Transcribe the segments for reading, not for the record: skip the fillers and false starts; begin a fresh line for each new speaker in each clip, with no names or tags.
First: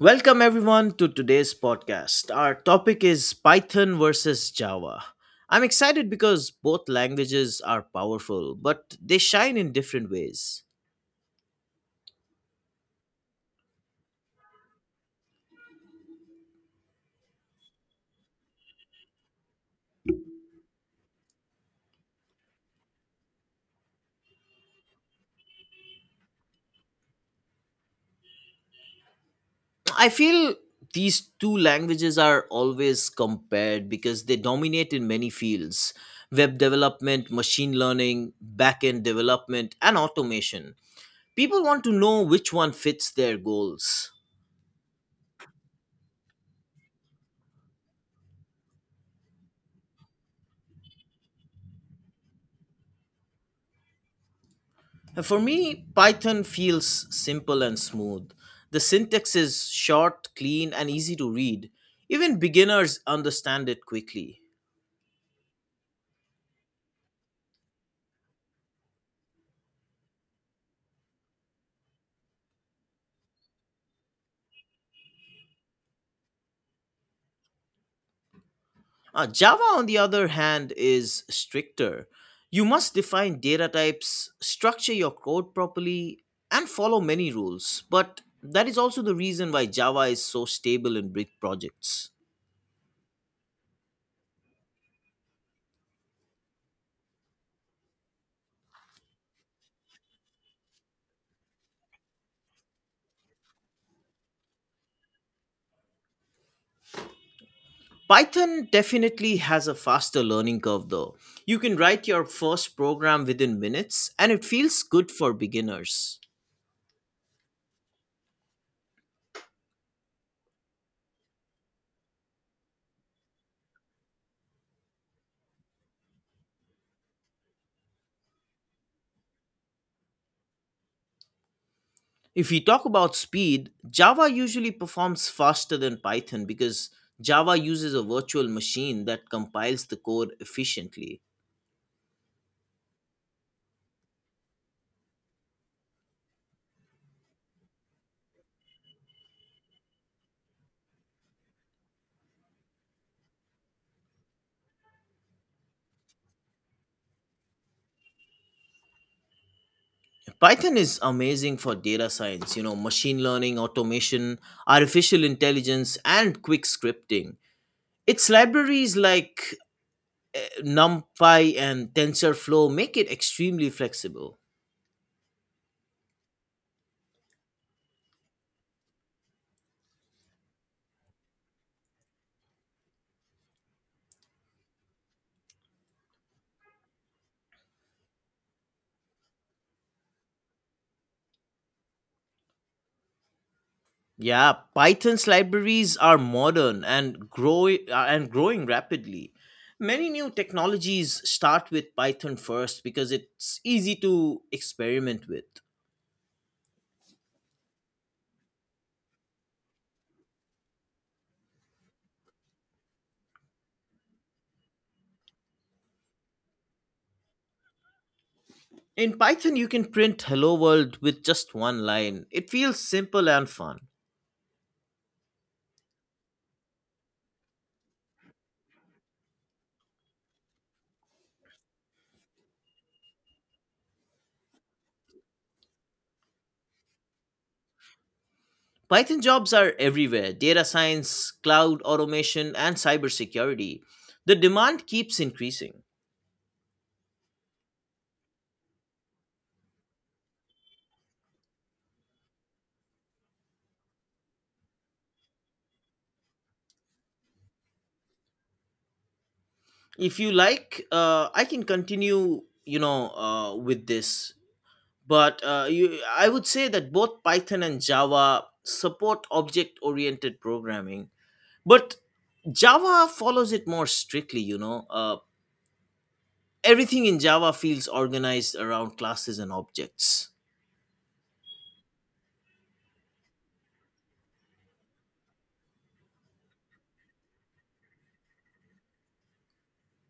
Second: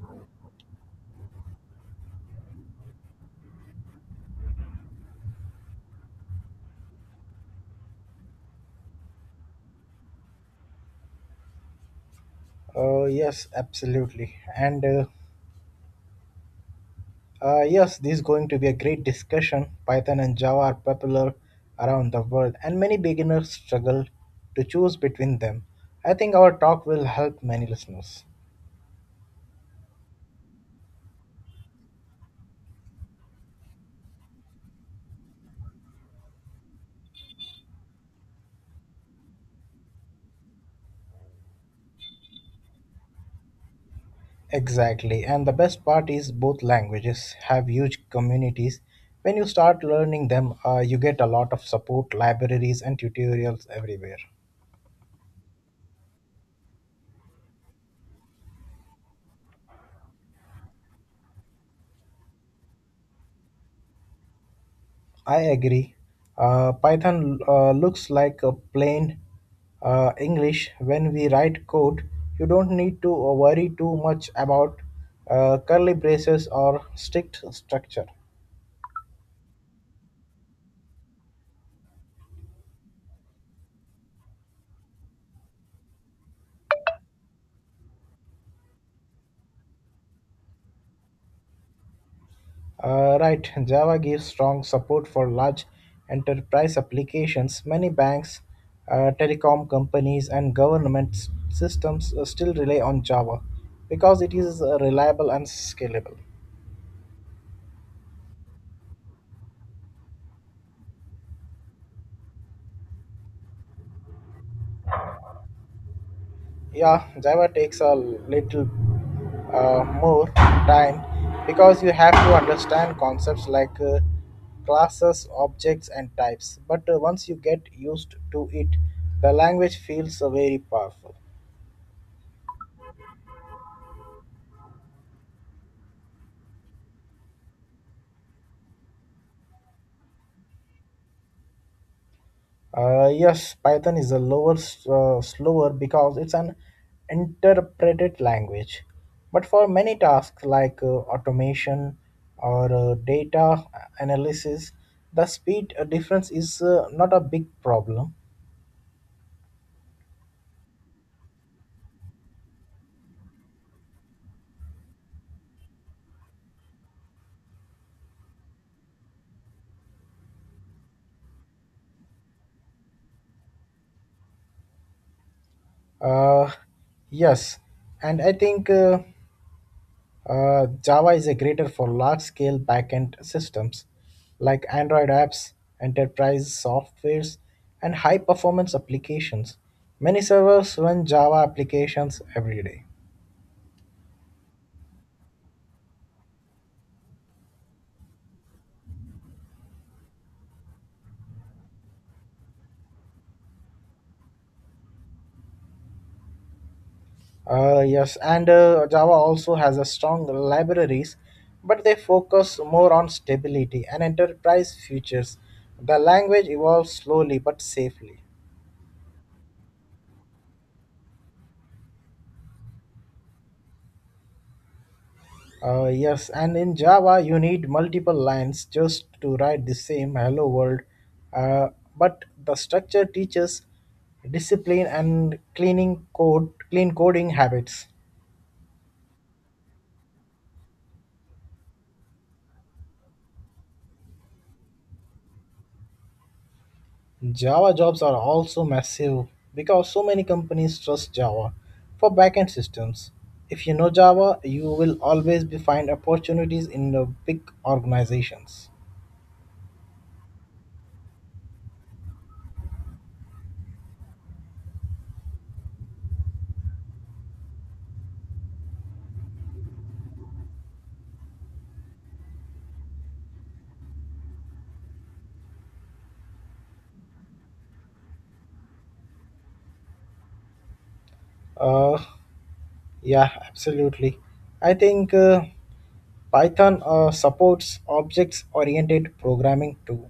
Welcome everyone to today's podcast. Our topic is Python versus Java. I'm excited because both languages are powerful, but they shine in different ways.
Yes, absolutely. This is going to be a great discussion. Python and Java are popular around the world, and many beginners struggle to choose between them. I think our talk will help many listeners.
I feel these two languages are always compared because they dominate in many fields: web development, machine learning, backend development, and automation. People want to know which one fits their goals.
Exactly. And the best part is both languages have huge communities. When you start learning them, you get a lot of support, libraries, and tutorials everywhere.
For me, Python feels simple and smooth. The syntax is short, clean, and easy to read. Even beginners understand it quickly.
I agree. Python looks like a plain English when we write code. You don't need to worry too much about curly braces or strict structure.
Java, on the other hand, is stricter. You must define data types, structure your code properly, and follow many rules. But that is also the reason why Java is so stable in big projects.
Right, Java gives strong support for large enterprise applications. Many banks, telecom companies, and government systems still rely on Java because it is reliable and scalable.
Python definitely has a faster learning curve though. You can write your first program within minutes and it feels good for beginners.
Yeah, Java takes a little more time because you have to understand concepts like classes, objects, and types, but once you get used to it, the language feels very powerful.
If we talk about speed, Java usually performs faster than Python because Java uses a virtual machine that compiles the code efficiently.
Yes, Python is a lower, slower, because it's an interpreted language. But for many tasks like automation or data analysis, the speed difference is not a big problem.
Python is amazing for data science, you know, machine learning, automation, artificial intelligence, and quick scripting. Its libraries like NumPy and TensorFlow make it extremely flexible.
Uh, yes, and I think. Java is a greater for large scale backend systems like Android apps, enterprise softwares, and high performance applications. Many servers run Java applications every day.
Yeah, Python's libraries are modern and growing rapidly. Many new technologies start with Python first because it's easy to experiment with.
Yes, and Java also has a strong libraries, but they focus more on stability and enterprise features. The language evolves slowly but safely.
In Python, you can print hello world with just one line. It feels simple and fun.
Yes, and in Java, you need multiple lines just to write the same hello world. Uh, but the structure teaches discipline and cleaning code, clean coding habits.
Python jobs are everywhere: data science, cloud automation, and cybersecurity. The demand keeps increasing.
Java jobs are also massive because so many companies trust Java for backend systems. If you know Java, you will always be find opportunities in the big organizations.
If you like, I can continue, with this, but I would say that both Python and Java support object oriented programming, but Java follows it more strictly, everything in Java feels organized around classes and objects.
Uh, Yeah, absolutely. I think Python supports objects oriented programming too,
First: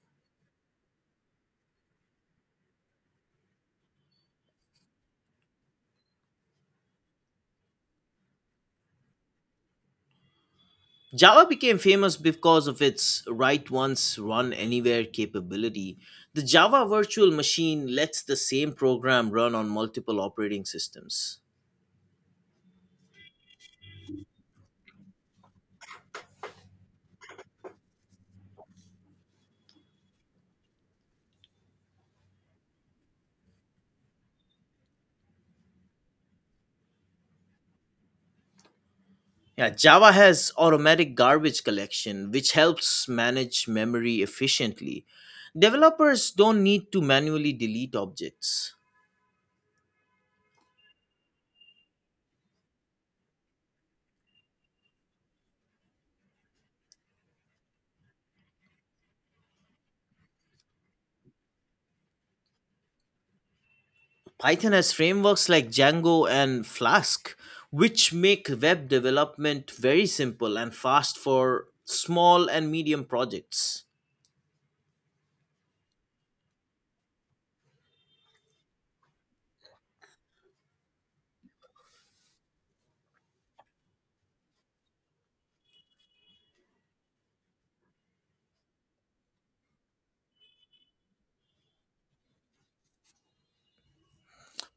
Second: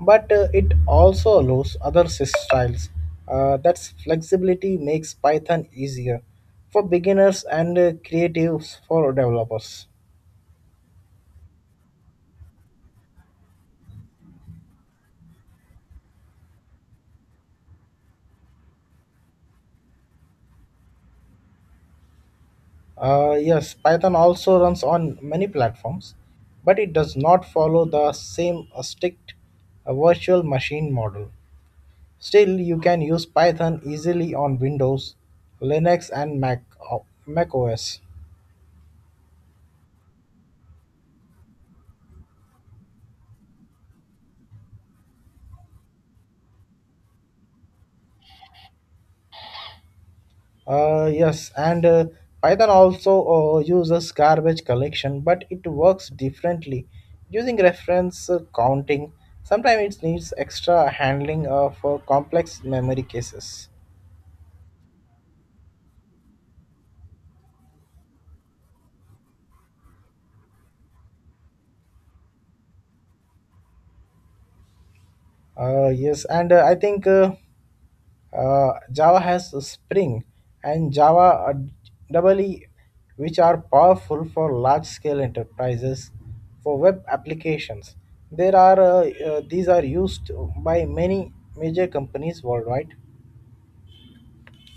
but it also allows other sys styles. That's flexibility makes Python easier for beginners and creatives for developers.
Java became famous because of its write once run anywhere capability. The Java virtual machine lets the same program run on multiple operating systems.
Yes, Python also runs on many platforms, but it does not follow the same strict virtual machine model. Still, you can use Python easily on Windows, Linux, and Mac, Mac OS.
Yeah, Java has automatic garbage collection, which helps manage memory efficiently. Developers don't need to manually delete objects.
Yes, and Python also uses garbage collection, but it works differently using reference counting. Sometimes it needs extra handling for complex memory cases.
Python has frameworks like Django and Flask, which make web development very simple and fast for small and medium projects.
Yes, and I think Java has a Spring and Java double E, which are powerful for large scale enterprises for web applications. There are These are used by many major companies worldwide.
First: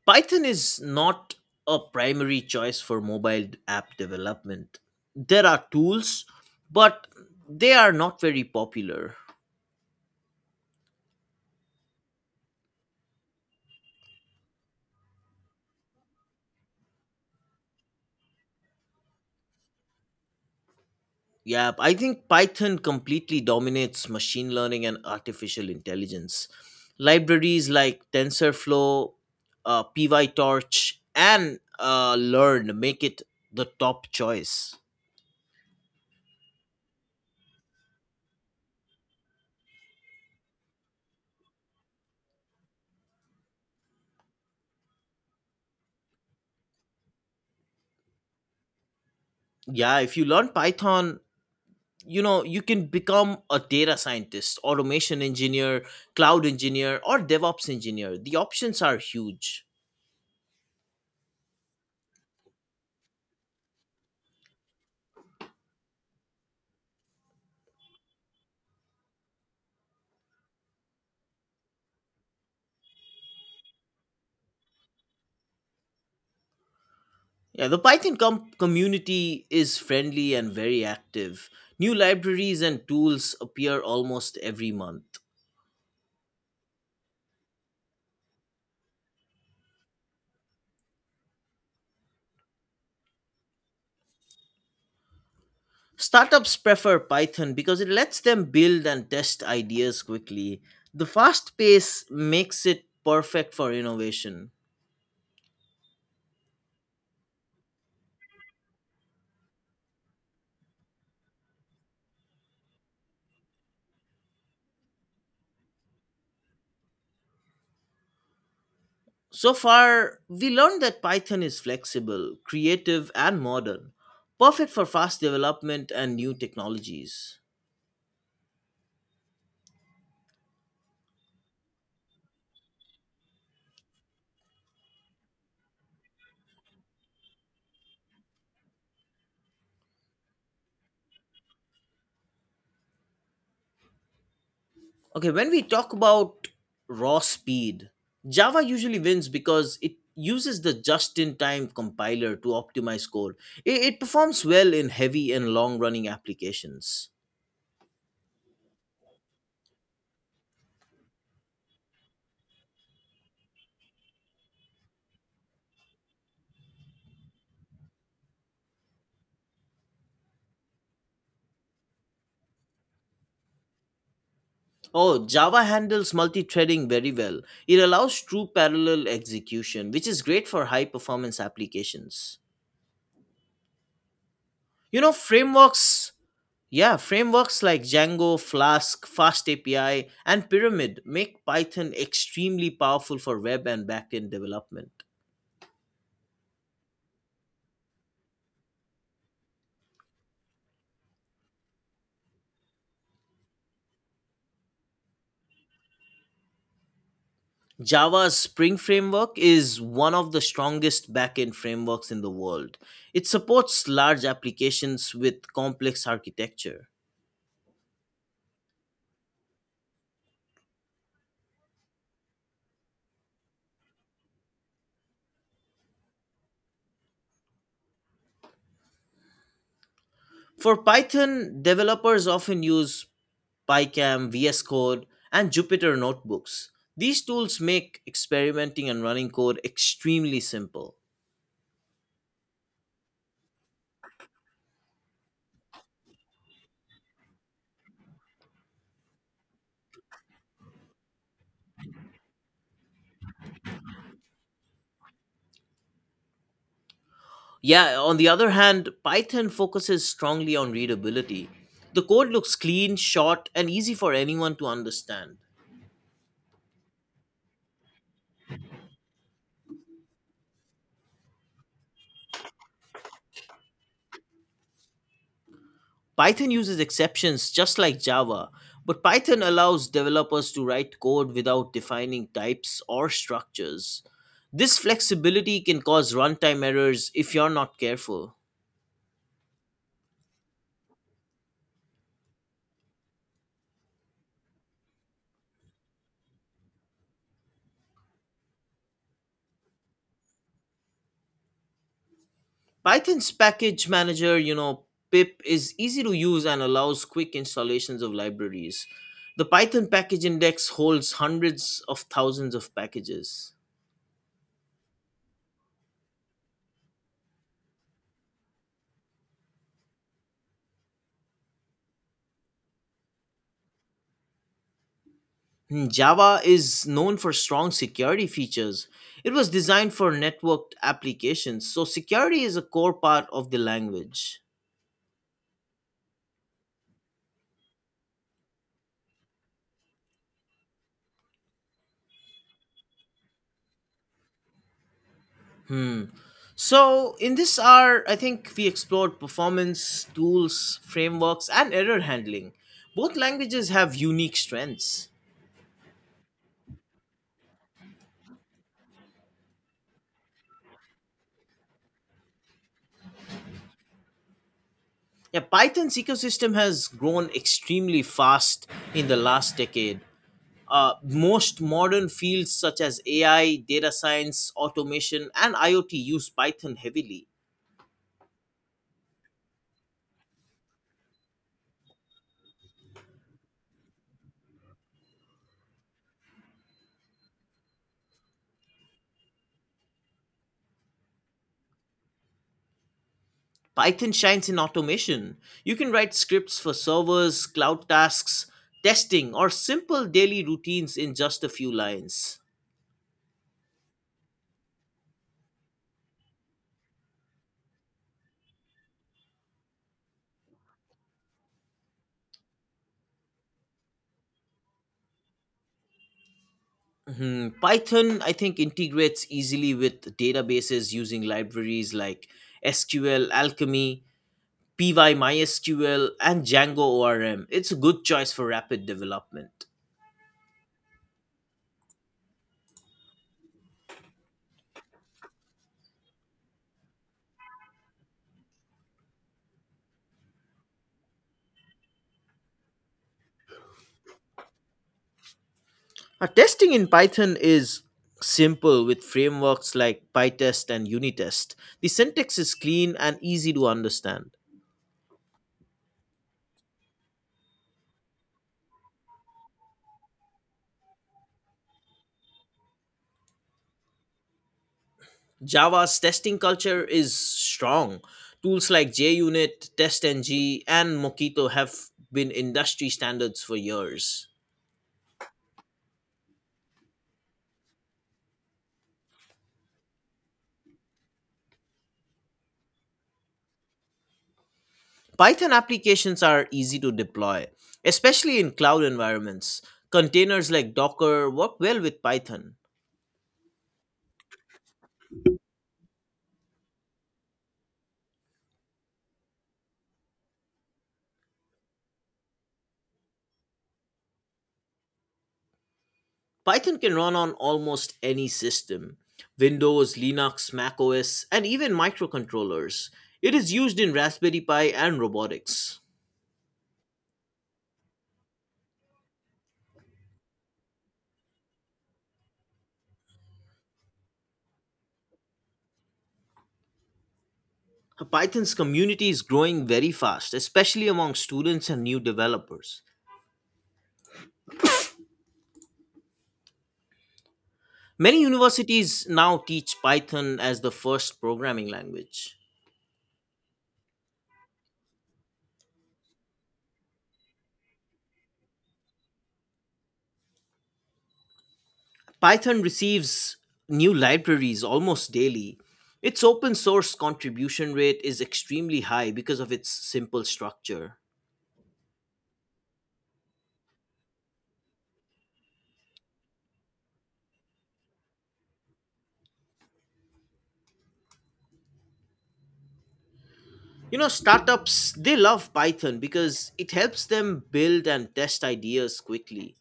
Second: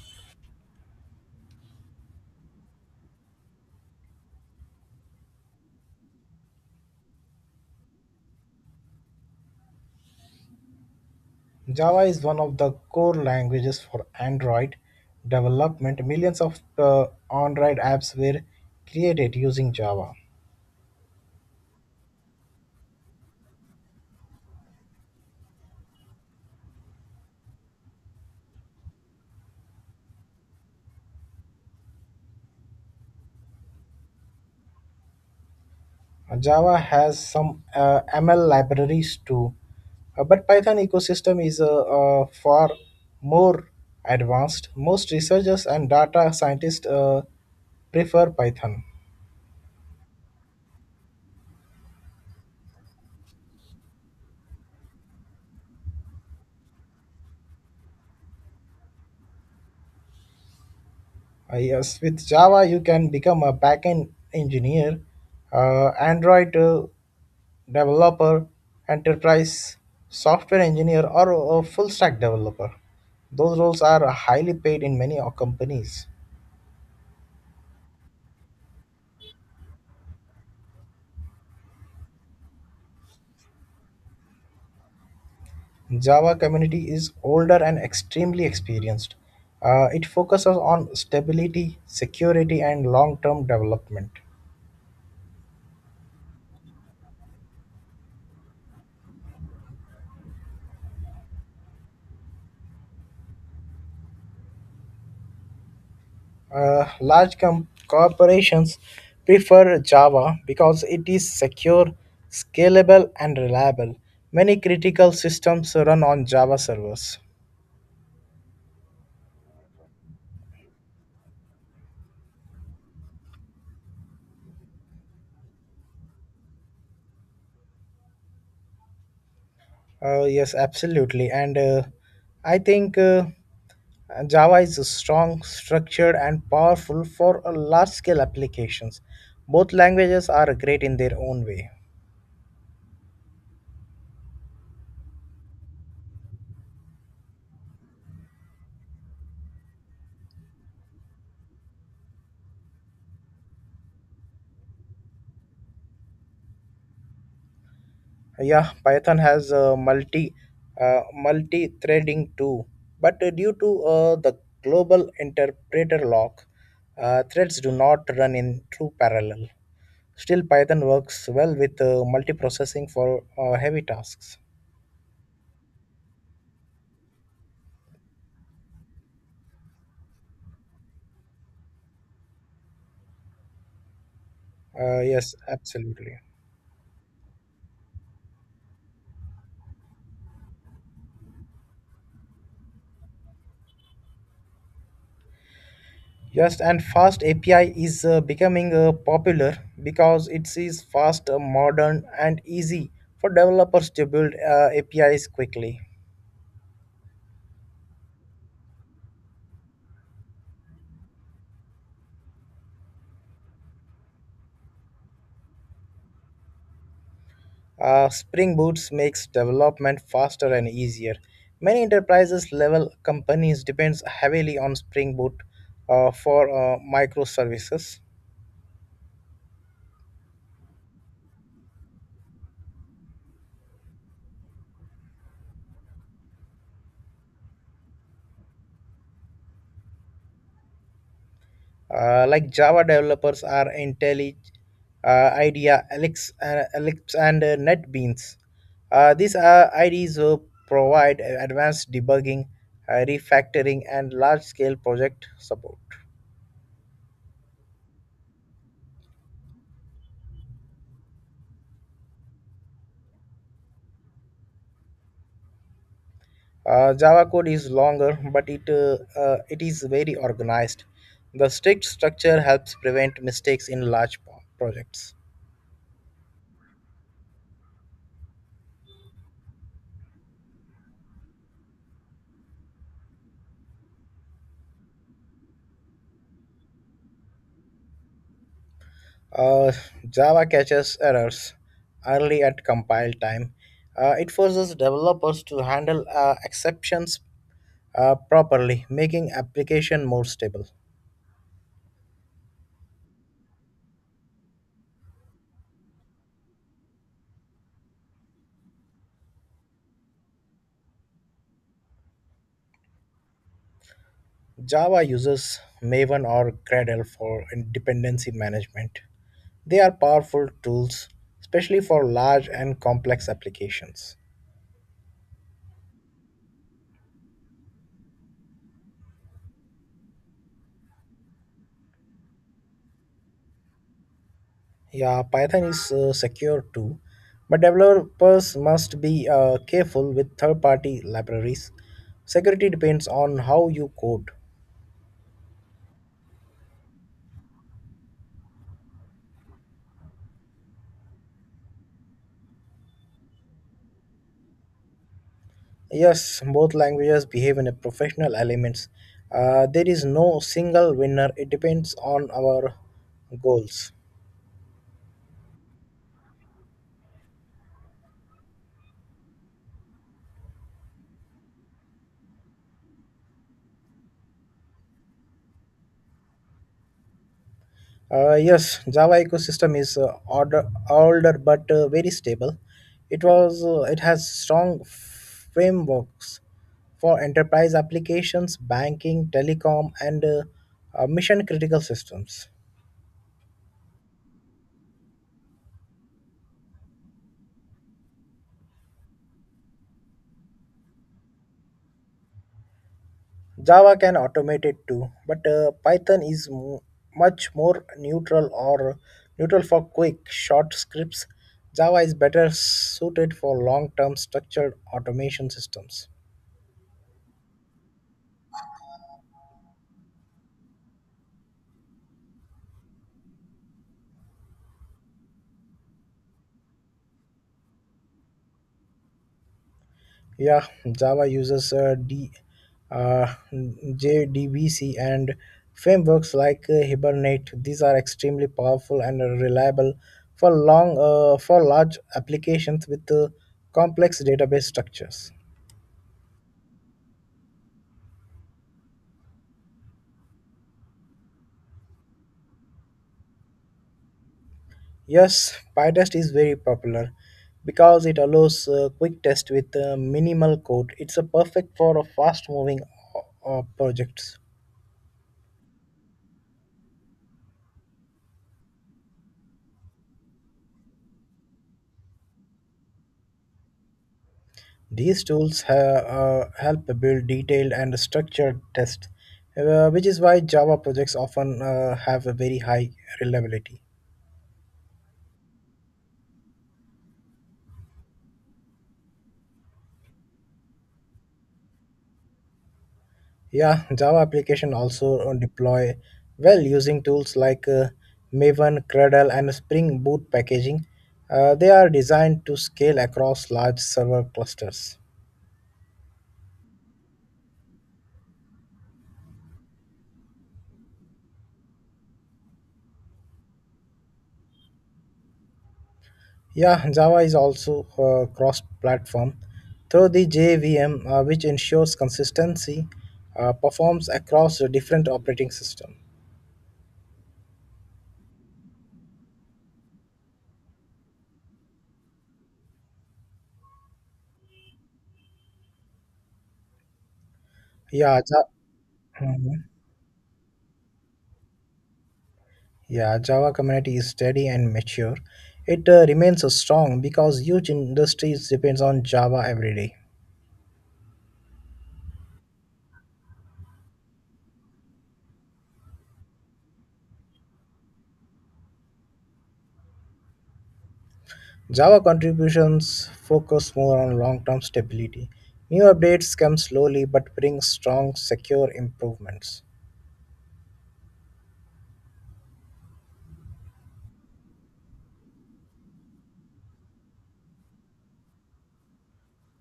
Python is not a primary choice for mobile app development. There are tools, but they are not very popular.
Java is one of the core languages for Android development. Millions of Android apps were created using Java.
Yeah, I think Python completely dominates machine learning and artificial intelligence. Libraries like TensorFlow, PyTorch, and Learn make it the top choice.
Java has some ML libraries too, but Python ecosystem is far more advanced. Most researchers and data scientists prefer Python.
Yeah, if you learn Python, you know, you can become a data scientist, automation engineer, cloud engineer, or DevOps engineer. The options are huge.
Yes, with Java you can become a backend engineer, Android developer, enterprise software engineer, or a full stack developer. Those roles are highly paid in many companies.
Yeah, the community is friendly and very active. New libraries and tools appear almost every month.
Java community is older and extremely experienced. It focuses on stability, security, and long-term development.
Startups prefer Python because it lets them build and test ideas quickly. The fast pace makes it perfect for innovation.
Large corporations prefer Java because it is secure, scalable, and reliable. Many critical systems run on Java servers.
So far, we learned that Python is flexible, creative, and modern, perfect for fast development and new technologies.
Yes, absolutely, and I think. Java is strong, structured, and powerful for large scale applications. Both languages are great in their own way.
Okay, when we talk about raw speed, Java usually wins because it uses the just in time compiler to optimize code. It performs well in heavy and long running applications.
Yeah, Python has multi threading too, but due to the global interpreter lock, threads do not run in true parallel. Still, Python works well with multiprocessing for heavy tasks.
Oh, Java handles multi threading very well. It allows true parallel execution, which is great for high performance applications. You know,
Yes, absolutely.
frameworks like Django, Flask, FastAPI, and Pyramid make Python extremely powerful for web and backend development.
Yes, and fast API is becoming popular because it is fast, modern, and easy for developers to build APIs quickly.
Java's Spring framework is one of the strongest backend frameworks in the world. It supports large applications with complex architecture.
Spring Boot makes development faster and easier. Many enterprises level companies depends heavily on Spring Boot for microservices.
For Python, developers often use PyCam, VS Code, and Jupyter Notebooks. These tools make experimenting and running code extremely simple.
Like Java developers are IntelliJ, IDEA, Alex, and NetBeans. These IDEs provide advanced debugging, refactoring, and large-scale project support.
Yeah, on the other hand, Python focuses strongly on readability. The code looks clean, short, and easy for anyone to understand.
Java code is longer, but it is very organized. The strict structure helps prevent mistakes in large projects.
Python uses exceptions just like Java, but Python allows developers to write code without defining types or structures. This flexibility can cause runtime errors if you're not careful.
Uh, Java catches errors early at compile time. It forces developers to handle exceptions properly, making application more stable.
Python's package manager, you know, pip is easy to use and allows quick installations of libraries. The Python package index holds hundreds of thousands of packages.
Java uses Maven or Gradle for dependency management. They are powerful tools, especially for large and complex applications.
Hmm, Java is known for strong security features. It was designed for networked applications, so security is a core part of the language.
Yeah, Python is secure too, but developers must be careful with third party libraries. Security depends on how you code.
Hmm. So, in this hour, I think we explored performance, tools, frameworks, and error handling. Both languages have unique strengths.
Yes, both languages behave in a professional elements. There is no single winner, it depends on our goals.
Yeah, Python's ecosystem has grown extremely fast in the last decade. Most modern fields such as AI, data science, automation, and IoT use Python heavily.
Yes, Java ecosystem is older but very stable. It has strong frameworks for enterprise applications, banking, telecom, and mission critical systems.
Python shines in automation. You can write scripts for servers, cloud tasks, testing, or simple daily routines in just a few lines.
Java can automate it too, but much more neutral or neutral for quick, short scripts. Java is better suited for long term structured automation systems.
Mhm. Python, I think, integrates easily with databases using libraries like SQL, Alchemy, PY, MySQL, and Django ORM. It's a good choice for rapid development.
Yeah, Java uses uh, JDBC and frameworks like Hibernate. These are extremely powerful and reliable for long for large applications with complex database structures.
Now, testing in Python is simple with frameworks like PyTest and Unitest. The syntax is clean and easy to understand.
Yes, PyTest is very popular because it allows quick test with minimal code. It's a perfect for a fast moving projects.
Java's testing culture is strong. Tools like JUnit, TestNG, and Mockito have been industry standards for years.
These tools help build detailed and structured tests, which is why Java projects often have a very high reliability.
Python applications are easy to deploy, especially in cloud environments. Containers like Docker work well with Python.
Yeah, Java application also deploy well using tools like Maven, Cradle, and Spring Boot packaging. They are designed to scale across large server clusters.
Python can run on almost any system: Windows, Linux, Mac OS, and even microcontrollers. It is used in Raspberry Pi and robotics.
Yeah, Java is also cross platform through the JVM, which ensures consistency performs across the different operating system.
Python's community is growing very fast, especially among students and new developers.
Yeah,
Many
Ja-
universities now
Mhm.
teach Python as the first programming language.
Yeah, Java community is steady and mature. It remains strong because huge industries depends on Java every day.
Python receives new libraries almost daily. Its open source contribution rate is extremely high because of its simple structure.
Java contributions focus more on long-term stability. New updates come slowly but bring strong, secure improvements.
You know, startups, they love Python because it helps them build and test ideas quickly.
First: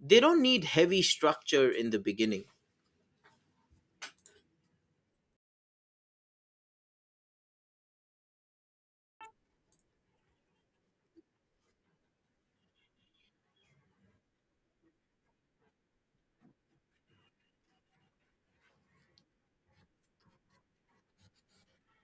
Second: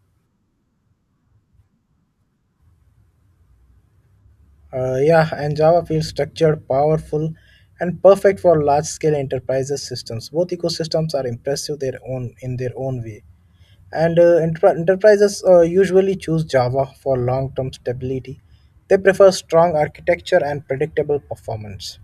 They don't need heavy structure in the beginning.
Yeah, and Java feels structured, powerful, and perfect for large-scale enterprises systems. Both ecosystems are impressive their own in their own way. And enterprises usually choose Java for long-term stability. They prefer strong architecture and predictable performance.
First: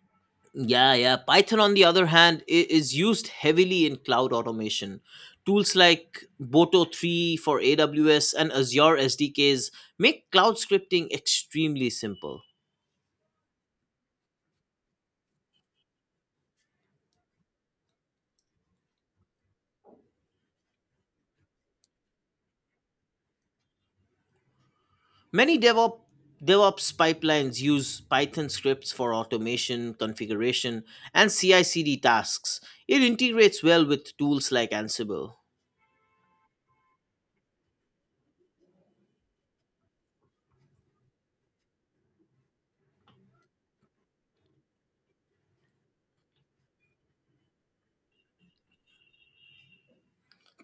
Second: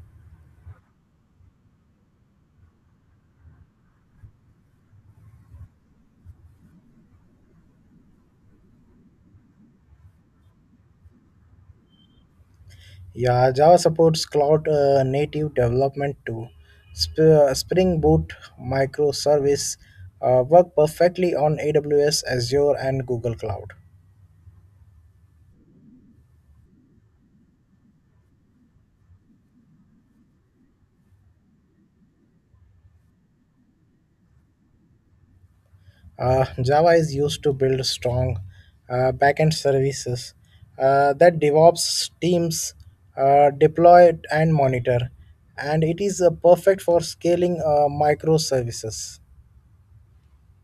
Yeah, yeah. Python, on the other hand, is used heavily in cloud automation. Tools like Boto 3 for AWS and Azure SDKs make cloud scripting extremely simple.
Yeah, Java supports cloud-native development too. Spring Boot microservice work perfectly on AWS, Azure, and Google Cloud.
Many DevOps, DevOps pipelines use Python scripts for automation, configuration, and CI CD tasks. It integrates well with tools like Ansible.
Java is used to build strong backend services that DevOps teams deploy and monitor, and it is perfect for scaling microservices.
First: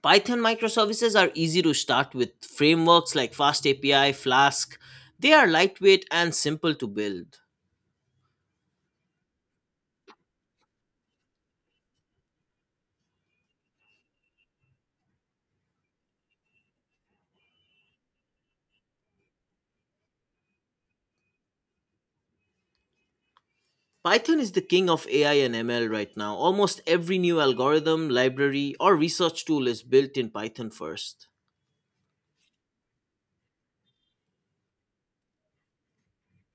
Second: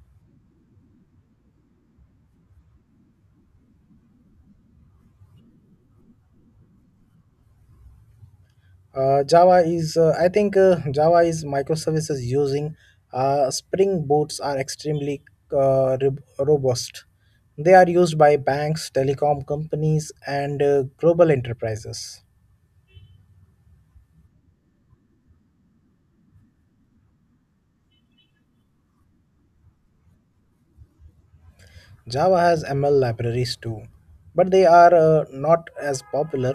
Python microservices are easy to start with frameworks like FastAPI, Flask. They are lightweight and simple to build.
Java is microservices using Spring Boots are extremely uh, re- robust. They are used by banks, telecom companies, and global enterprises.
Python is the king of AI and ML right now. Almost every new algorithm, library, or research tool is built in Python first.
Java has ML libraries too, but they are not as popular.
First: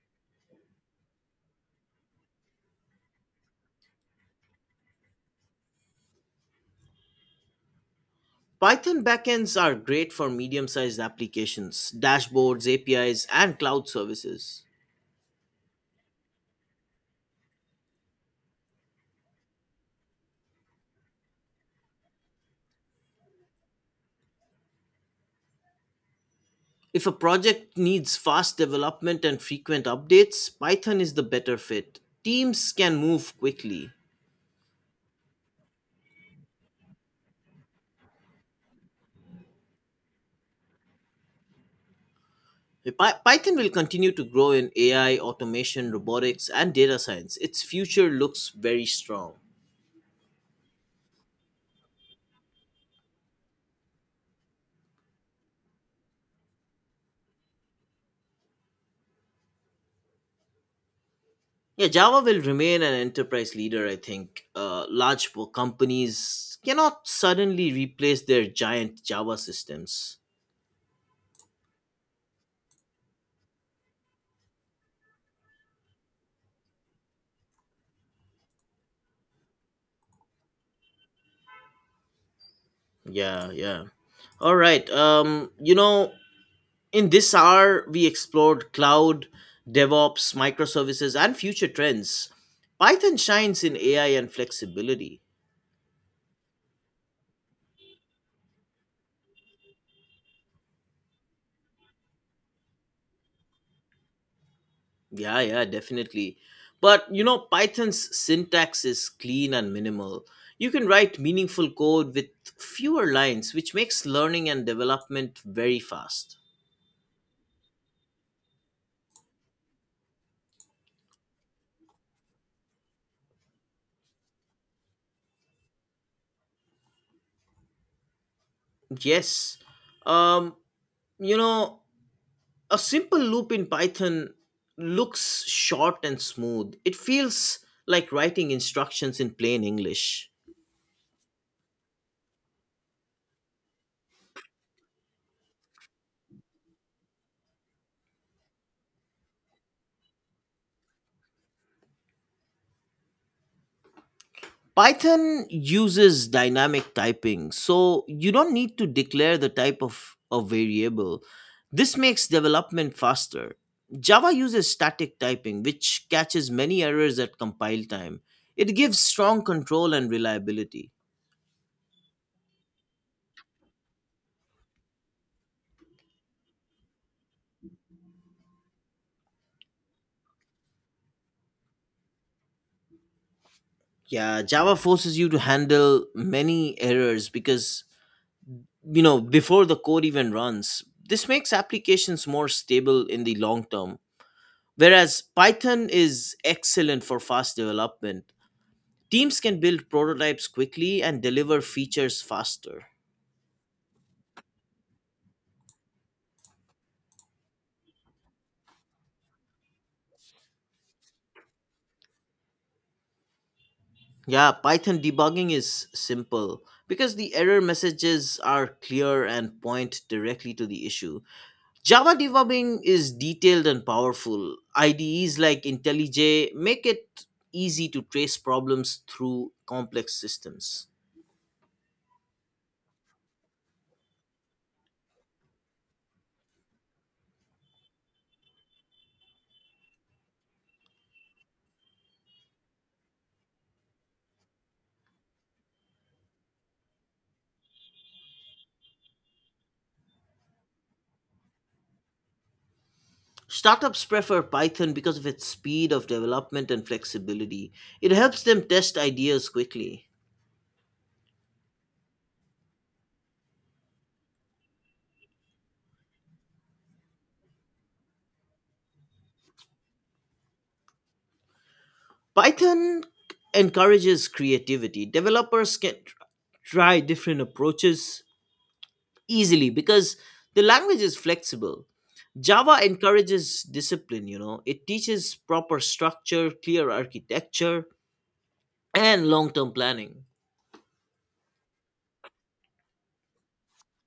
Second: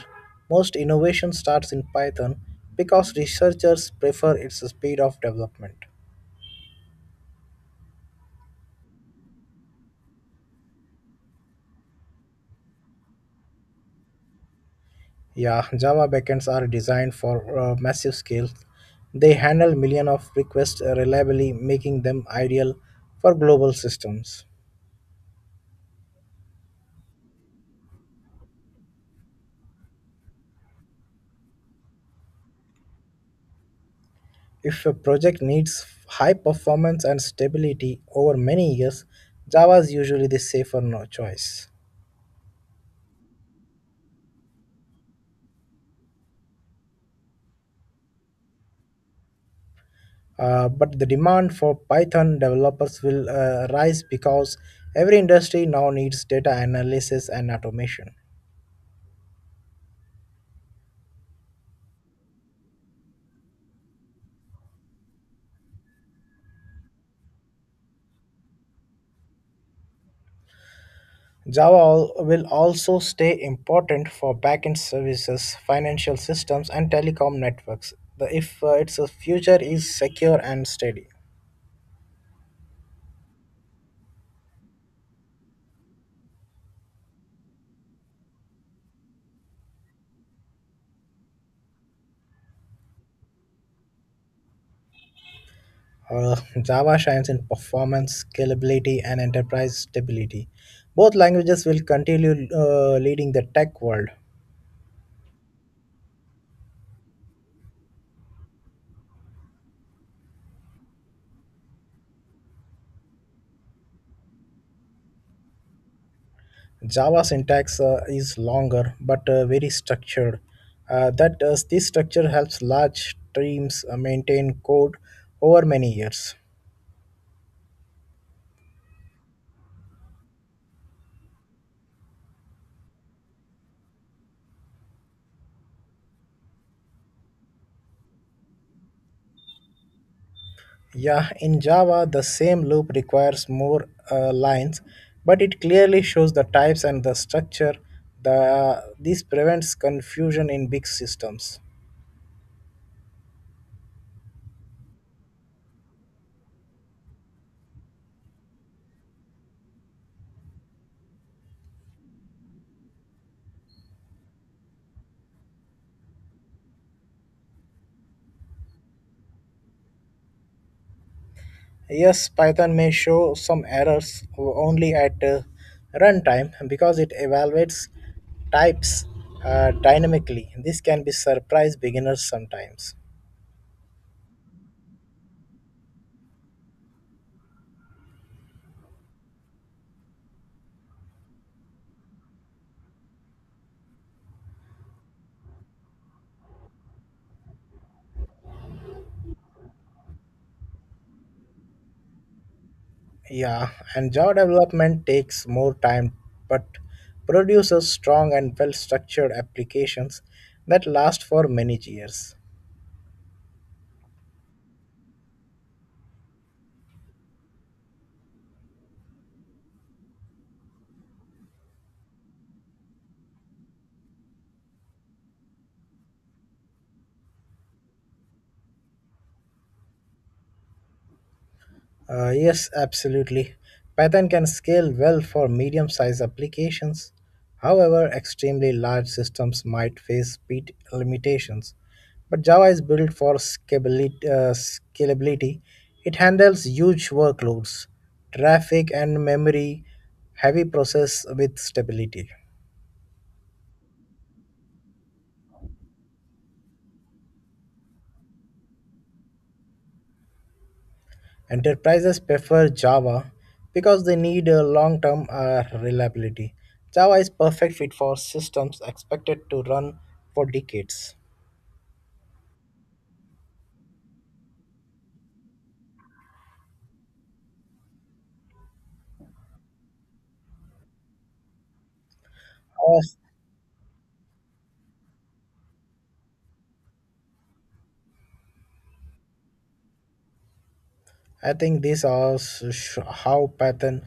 Most innovation starts in Python because researchers prefer its speed of development.
Python backends are great for medium sized applications, dashboards, APIs, and cloud services.
Yeah, Java backends are designed for massive scale. They handle millions of requests reliably, making them ideal for global systems.
If a project needs fast development and frequent updates, Python is the better fit. Teams can move quickly.
If a project needs high performance and stability over many years, Java is usually the safer choice.
Py- Python will continue to grow in AI, automation, robotics, and data science. Its future looks very strong.
But the demand for Python developers will rise because every industry now needs data analysis and automation.
Yeah, Java will remain an enterprise leader, I think. Large companies cannot suddenly replace their giant Java systems.
Java will also stay important for backend services, financial systems, and telecom networks. The, if Its future is secure and steady.
Yeah, yeah. All right. You know, in this hour, we explored cloud, DevOps, microservices, and future trends. Python shines in AI and flexibility.
Java shines in performance, scalability, and enterprise stability. Both languages will continue leading the tech world.
Yeah, yeah, definitely. But, you know, Python's syntax is clean and minimal. You can write meaningful code with fewer lines, which makes learning and development very fast.
Java syntax is longer but very structured. This structure helps large teams maintain code over many years.
Yes. Um, you know, a simple loop in Python looks short and smooth. It feels like writing instructions in plain English.
Yeah, in Java, the same loop requires more lines, but it clearly shows the types and the structure. This prevents confusion in big systems.
Python uses dynamic typing, so you don't need to declare the type of a variable. This makes development faster. Java uses static typing, which catches many errors at compile time. It gives strong control and reliability.
Yes, Python may show some errors only at runtime because it evaluates types dynamically. This can be surprise beginners sometimes.
Yeah, Java forces you to handle many errors because, you know, before the code even runs, this makes applications more stable in the long term. Whereas Python is excellent for fast development, teams can build prototypes quickly and deliver features faster.
Yeah, and Java development takes more time but produces strong and well structured applications that last for many years.
Yeah, Python debugging is simple because the error messages are clear and point directly to the issue. Java debugging is detailed and powerful. IDEs like IntelliJ make it easy to trace problems through complex systems.
Yes, absolutely. Python can scale well for medium sized applications. However, extremely large systems might face speed limitations. But Java is built for scalability. It handles huge workloads, traffic, and memory heavy process with stability.
Startups prefer Python because of its speed of development and flexibility. It helps them test ideas quickly.
Enterprises prefer Java because they need a long-term reliability. Java is perfect fit for systems expected to run for decades.
Python encourages creativity. Developers can try different approaches easily because the language is flexible. Java
Oh,
encourages discipline. You know, it teaches proper structure, clear architecture, and long term planning.
I think how Python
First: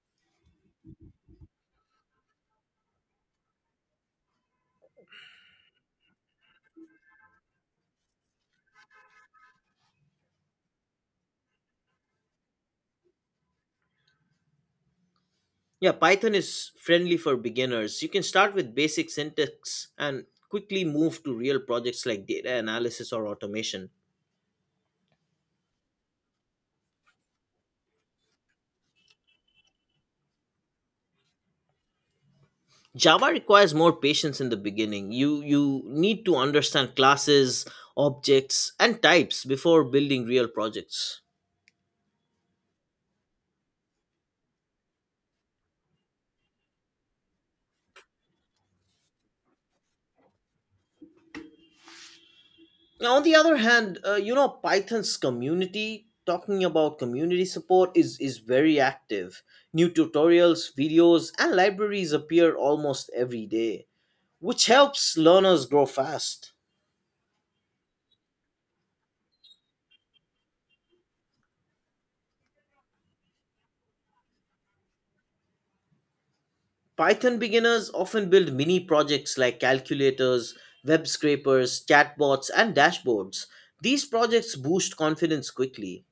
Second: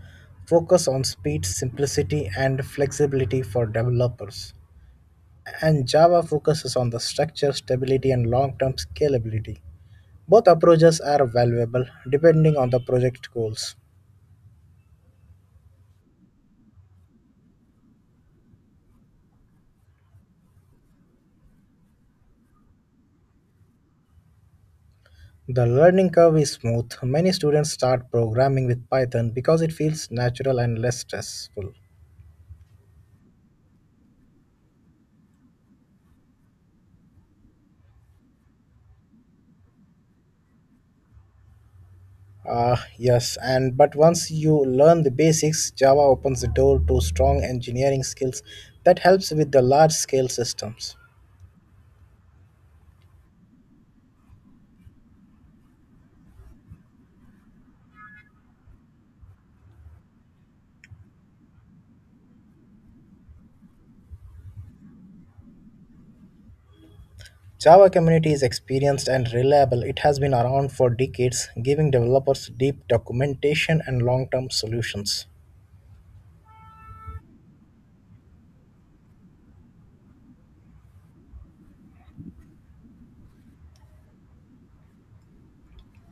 focus on speed, simplicity, and flexibility for developers. And Java focuses on the structure, stability, and long-term scalability. Both approaches are valuable depending on the project goals.
Yeah, Python is friendly for beginners. You can start with basic syntax and quickly move to real projects like data analysis or automation.
The learning curve is smooth. Many students start programming with Python because it feels natural and less stressful.
Java requires more patience in the beginning. You need to understand classes, objects, and types before building real projects.
Ah, yes, and but once you learn the basics, Java opens the door to strong engineering skills that helps with the large scale systems.
Now, on the other hand, you know, Python's community, talking about community support, is very active. New tutorials, videos, and libraries appear almost every day, which helps learners grow fast.
Java community is experienced and reliable. It has been around for decades, giving developers deep documentation and long-term solutions.
Python beginners often build mini projects like calculators, web scrapers, chatbots, and dashboards. These projects boost confidence quickly.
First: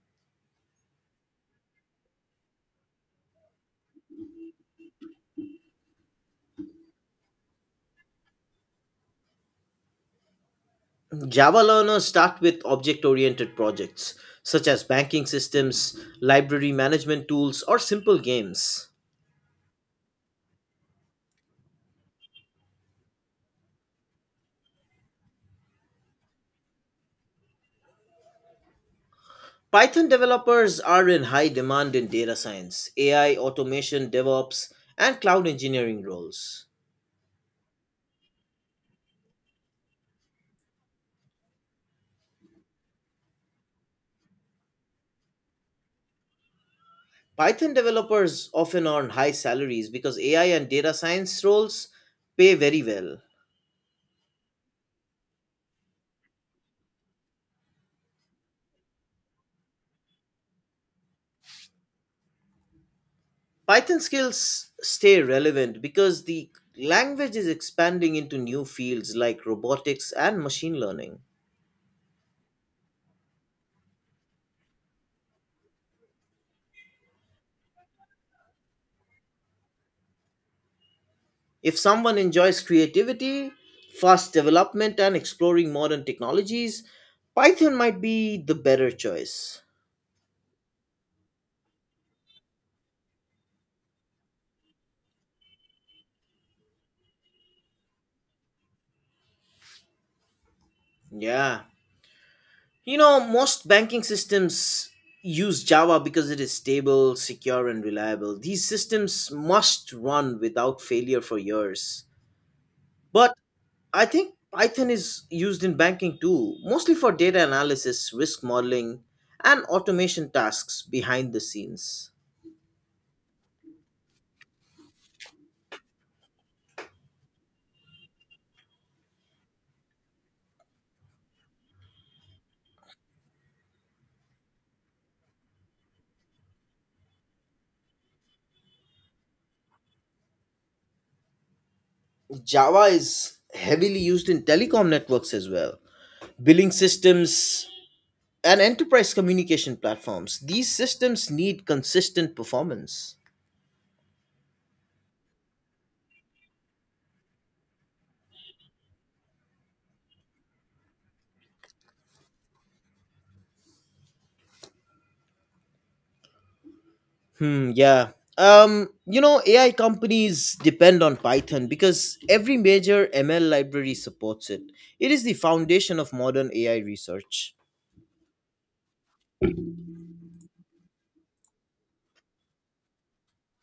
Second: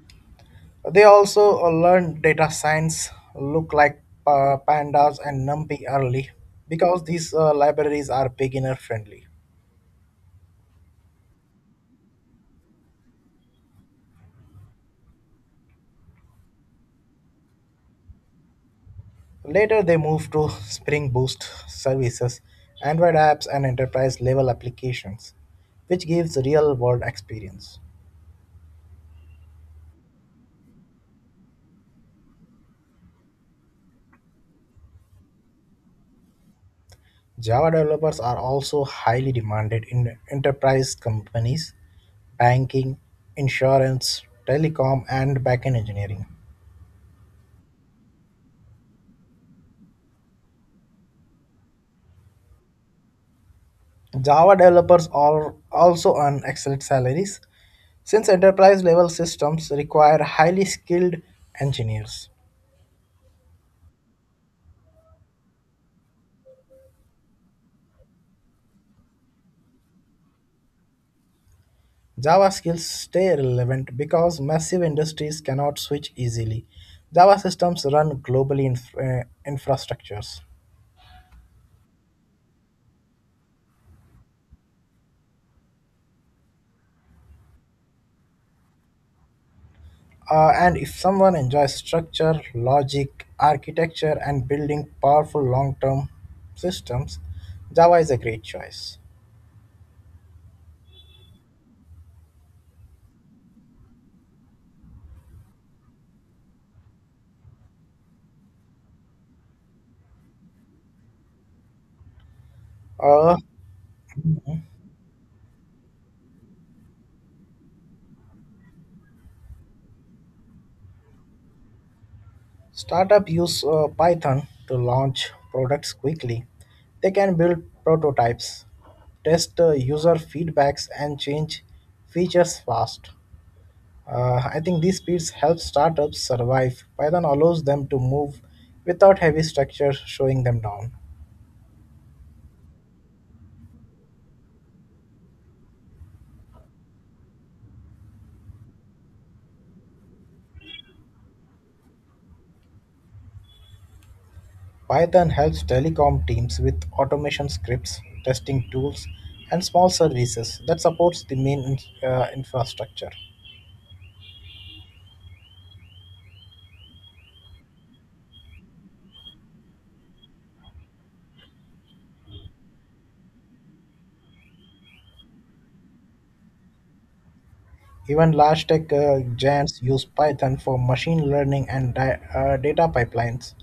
They also learn data science, look like pandas and NumPy early because these libraries are beginner friendly.
Java learners start with object oriented projects, such as banking systems, library management tools, or simple games.
Later, they move to Spring Boost services, Android apps, and enterprise level applications, which gives real world experience.
Python developers are in high demand in data science, AI, automation, DevOps, and cloud engineering roles.
Java developers are also highly demanded in enterprise companies, banking, insurance, telecom, and backend engineering.
Python developers often earn high salaries because AI and data science roles pay very well.
Java developers are also earn excellent salaries since enterprise level systems require highly skilled engineers.
Python skills stay relevant because the language is expanding into new fields like robotics and machine learning.
Java skills stay relevant because massive industries cannot switch easily. Java systems run globally in infrastructures.
If someone enjoys creativity, fast development, and exploring modern technologies, Python might be the better choice.
And if someone enjoys structure, logic, architecture, and building powerful long term systems, Java is a great choice.
Yeah. You know, most banking systems use Java because it is stable, secure, and reliable. These systems must run without failure for years.
Uh,
But I think Python is used in banking too, mostly for data analysis, risk modeling, and automation tasks behind the scenes.
Startups use Python to launch products quickly. They can build prototypes, test user feedbacks, and change features fast. I think these speeds help startups survive. Python allows them to move without heavy structure showing them down.
Java is heavily used in telecom networks as well, billing systems, and enterprise communication platforms. These systems need consistent performance.
Python helps telecom teams with automation scripts, testing tools, and small services that supports the main infrastructure.
Hmm, yeah. You know, AI companies depend on Python because every major ML library supports it. It is the foundation of modern AI research.
Even large tech giants use Python for machine learning and data pipelines.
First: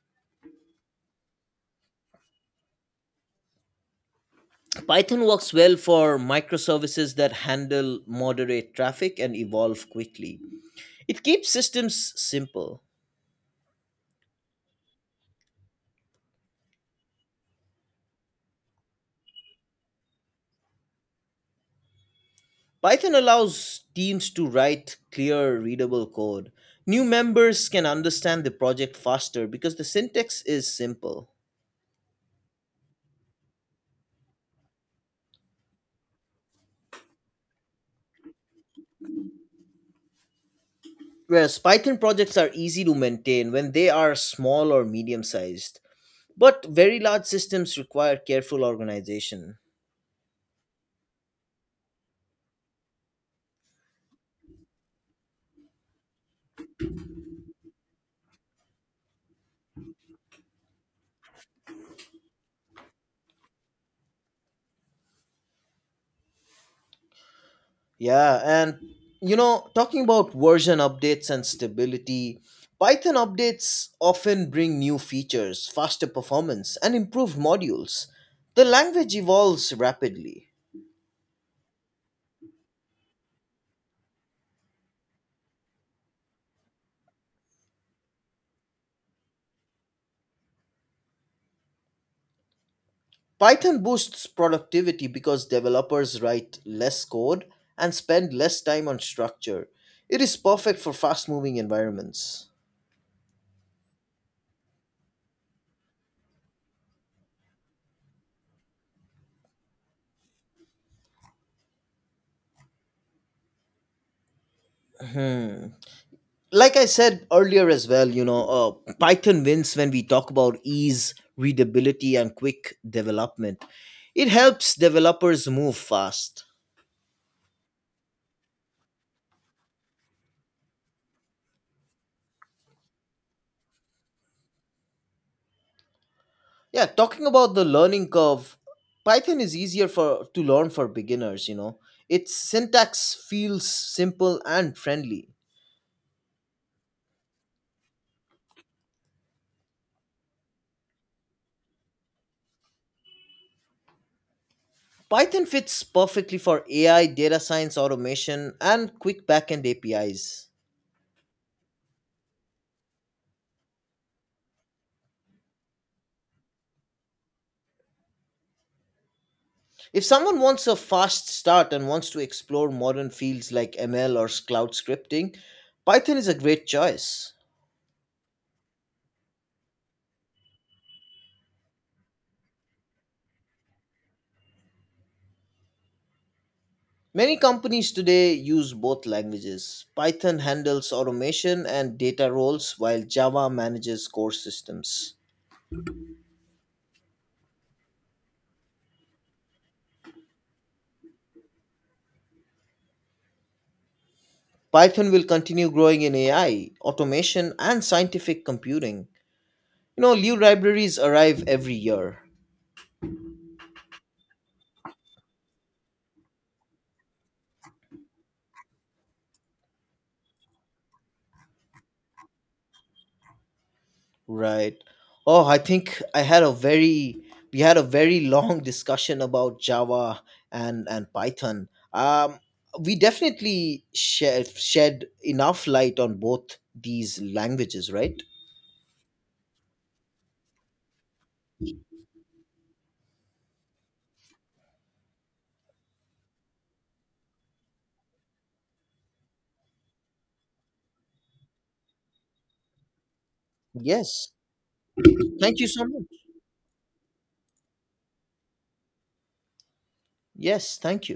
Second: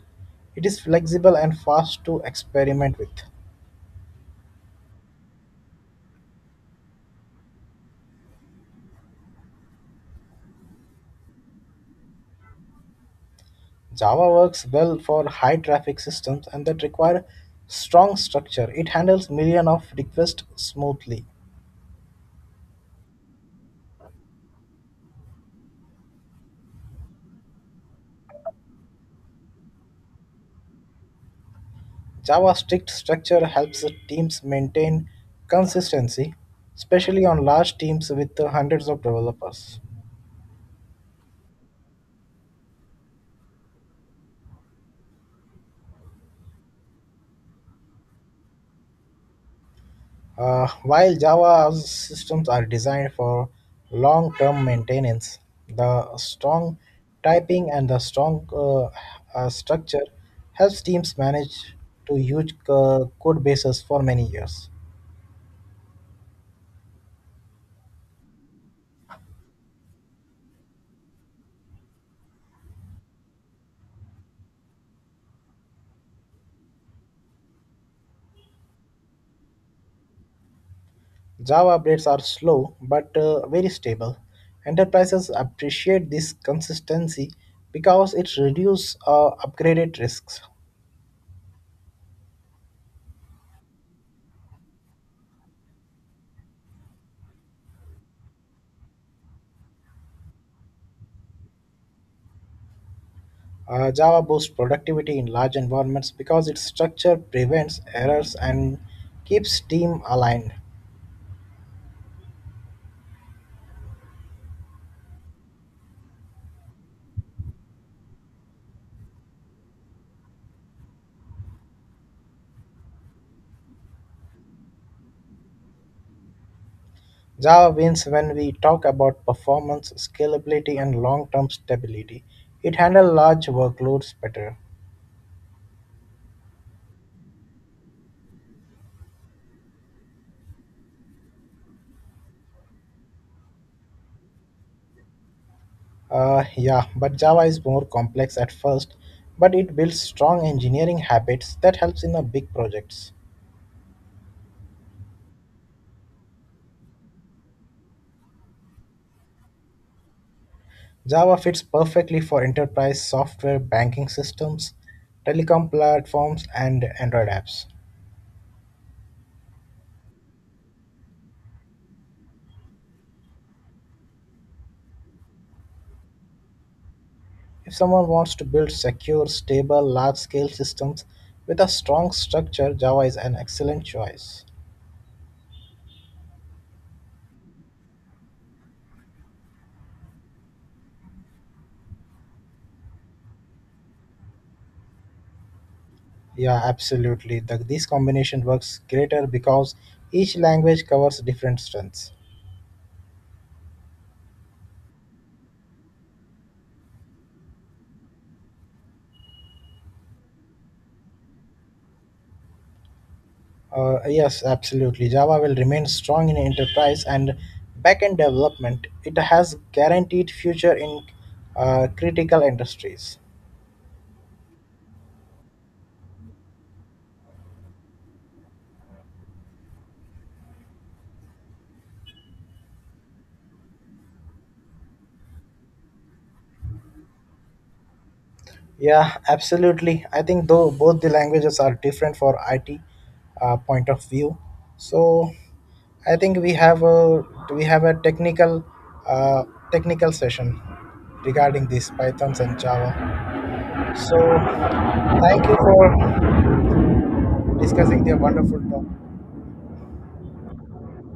It is flexible and fast to experiment with.
Python works well for microservices that handle moderate traffic and evolve quickly. It keeps systems simple.
Java works well for high traffic systems and that require strong structure. It handles millions of requests smoothly.
Python allows teams to write clear, readable code. New members can understand the project faster because the syntax is simple.
Java's strict structure helps teams maintain consistency, especially on large teams with hundreds of developers.
Whereas Python projects are easy to maintain when they are small or medium sized, but very large systems require careful organization.
While Java systems are designed for long term maintenance, the strong typing and the strong structure helps teams manage to huge code bases for many years.
Yeah, and, you know, talking about version updates and stability, Python updates often bring new features, faster performance, and improved modules. The language evolves rapidly.
Java updates are slow but very stable. Enterprises appreciate this consistency because it reduces upgraded risks.
Python boosts productivity because developers write less code and spend less time on structure. It is perfect for fast moving environments.
Java boosts productivity in large environments because its structure prevents errors and keeps team aligned.
Like I said earlier as well, you know, Python wins when we talk about ease, readability, and quick development. It helps developers move fast.
Java wins when we talk about performance, scalability, and long term stability. It handles large workloads better.
Yeah, talking about the learning curve, Python is easier for to learn for beginners, you know. Its syntax feels simple and friendly.
Yeah, but Java is more complex at first, but it builds strong engineering habits that helps in the big projects.
Python fits perfectly for AI, data science, automation, and quick backend APIs.
Java fits perfectly for enterprise software, banking systems, telecom platforms, and Android apps.
If someone wants a fast start and wants to explore modern fields like ML or cloud scripting, Python is a great choice.
If someone wants to build secure, stable, large scale systems with a strong structure, Java is an excellent choice.
Many companies today use both languages. Python handles automation and data roles, while Java manages core systems.
Yeah, absolutely. This combination works greater because each language covers different strengths.
Python will continue growing in AI, automation, and scientific computing. You know, new libraries arrive every year.
Yes, absolutely. Java will remain strong in enterprise and backend development. It has guaranteed future in critical industries.
Right. Oh, I think I had a very we had a very long discussion about Java and Python. We definitely shed enough light on both these languages, right?
Yeah, absolutely. I think though both the languages are different for IT point of view. So I think we have a technical uh, technical session regarding these Pythons and Java. So
Yes.
thank you
Thank you so much.
for discussing the wonderful topic.
Yes, thank you.